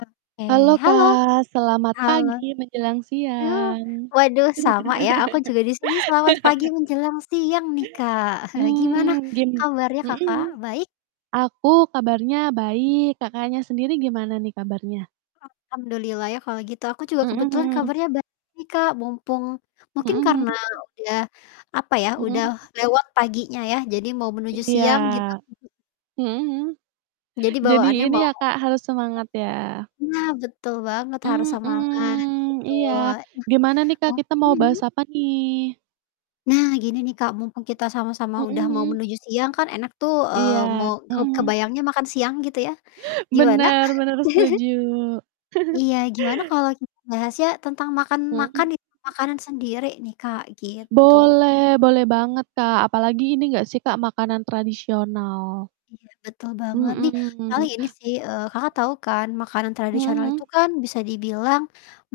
Oke, Halo halo! Kak, selamat Halo. pagi menjelang Uh, siang. waduh sama ya, aku juga di sini selamat pagi menjelang siang nih, Kak. Gimana Mmm, gini kabarnya mhm Kakak, mhm. baik? Aku kabarnya baik. Kakaknya sendiri gimana nih, kabarnya? Alhamdulillah ya, kalau gitu, aku juga Mhm kebetulan mhm. kabarnya baik, Kak. Mumpung Mhm mungkin karena mhm. udah, apa ya, udah Mhm. lewat paginya ya, jadi mau menuju Iya. siang, gitu. Mhm. Mhm mhm. Jadi Jadi bawaannya ini mau ya, heeh? Kak, harus semangat, ya? Nah, betul banget, harus semangat, Mhm, gitu. iya, Nah, gimana nih Kak, oh kita mau mhm bahas mhm? apa nih? Nah, gini nih, Kak, mumpung kita sama-sama udah mau Mhm. menuju siang kan enak tuh, Iya, eee, mau ke mhm mhm kebayangnya makan siang, gitu ya. Gimana? Benar benar, setuju. Iya, gimana kalau kita bahasnya, tentang makan-makan, Mhm. gitu, makanan sendiri nih, Kak, gitu? Boleh boleh banget Kak, apalagi ini enggak sih Kak, makanan tradisional? Iya, betul banget nih, Mhm. paling ini sih, eee, Kakak tahu kan makanan Mhm tradisional itu mhm. kan bisa dibilang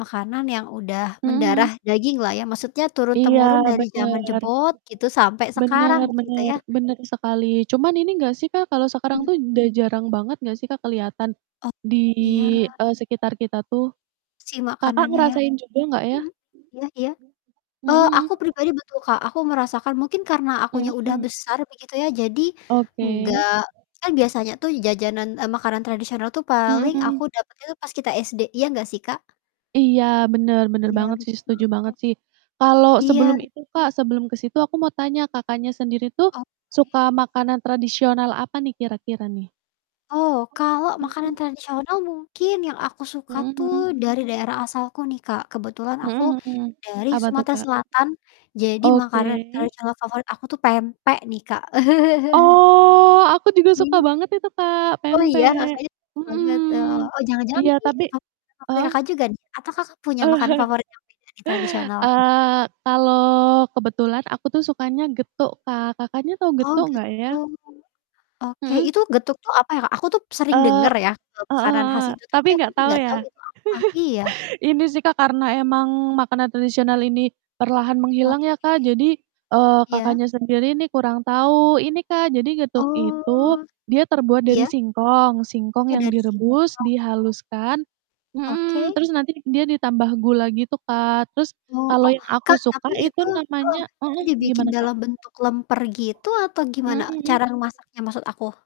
makanan yang udah Mhm mendarah mhm. daginglah ya, maksudnya Iya, turun-temurun dari jaman benar. jebot, gitu, sampai sekarang, Benar gitu benar ya. benar sekali. Cuman ini enggak sih Kak, kalau sekarang Mmm. tuh dah jarang banget enggak sih Kak, kelihatan Oh, di, iya. eee, sekitar kita tuh? Si Kakak makanannya, ya? ngerasain juga enggak ya? Mhm, iya iya. Mhm Oh, aku mhm. pribadi betul Kak, aku merasakan, mungkin karena akunya udah Mhm. besar begitu ya. Jadi, Oke. enggak kan biasanya tuh jajanan eee, makanan tradisional tuh paling aku Mhm. dapatnya tuh pas kita SD, iya nggak sih, Kak? Iya, benar benar Iya, banget sih, betul. setuju banget Oh. sih. Kalau sebelum Iya. itu Kak, sebelum ke situ aku mau tanya, Kakaknya sendiri tuh Oke. suka makanan tradisional apa nih, kira-kira nih? Oh, kalau makanan Oke. tradisional? Mungkin, yang aku suka Mhm tuh mhm. dari daerah asalku nih Kak, kebetulan aku Mhm mhm. dari Apa tuh, Sumatera Kak? Selatan. Jadi, makanan Oke. tradisional favorit aku tuh pempek nih, Kak. Oh, aku juga suka [unintelligible] banget itu Kak, Oh iya, pempek Kakaknya suka banget? Oh mhm, oh, jangan-jangan iya. ini Tapi [unintelligible] favorit heeh? Kakak juga nih, atau Kakak punya makanan favorit yang beda di tradisionalan? Eee, kalau kebetulan aku tuh sukanya getuk Kak, Kakaknya tahu Oh, getuk enggak gitu? ya? Oke, Mhm. itu getuk tuh, apa ya Kak? Aku tuh sering Eee, denger ya, eee, heeh makanan khas heeh, itu tapi tapi aku enggak tuh tahu nggak tahu ya? itu tuh, apa? Iya. Ini sih, Kak, karena emang makanan tradisional ini perlahan Oke. menghilang ya, Kak. Jadi, eee, Iya. Kakaknya sendiri nih kurang tahu. Ini Kak, jadi getuk Oh. itu dia terbuat dari Iya? singkong, singkong Oh, yang dari situ. direbus, dihaluskan mhm, Oke. terus nanti dia ditambah gula gitu, Kak. Terus, Oh kalau oh, yang aku Kak, suka tapi itu itu heeh, namanya itu mhm, dibikin gimana Kak? dalam bentuk lemper gitu atau Mhm gimana? Cara mhm. masaknya, maksud aku?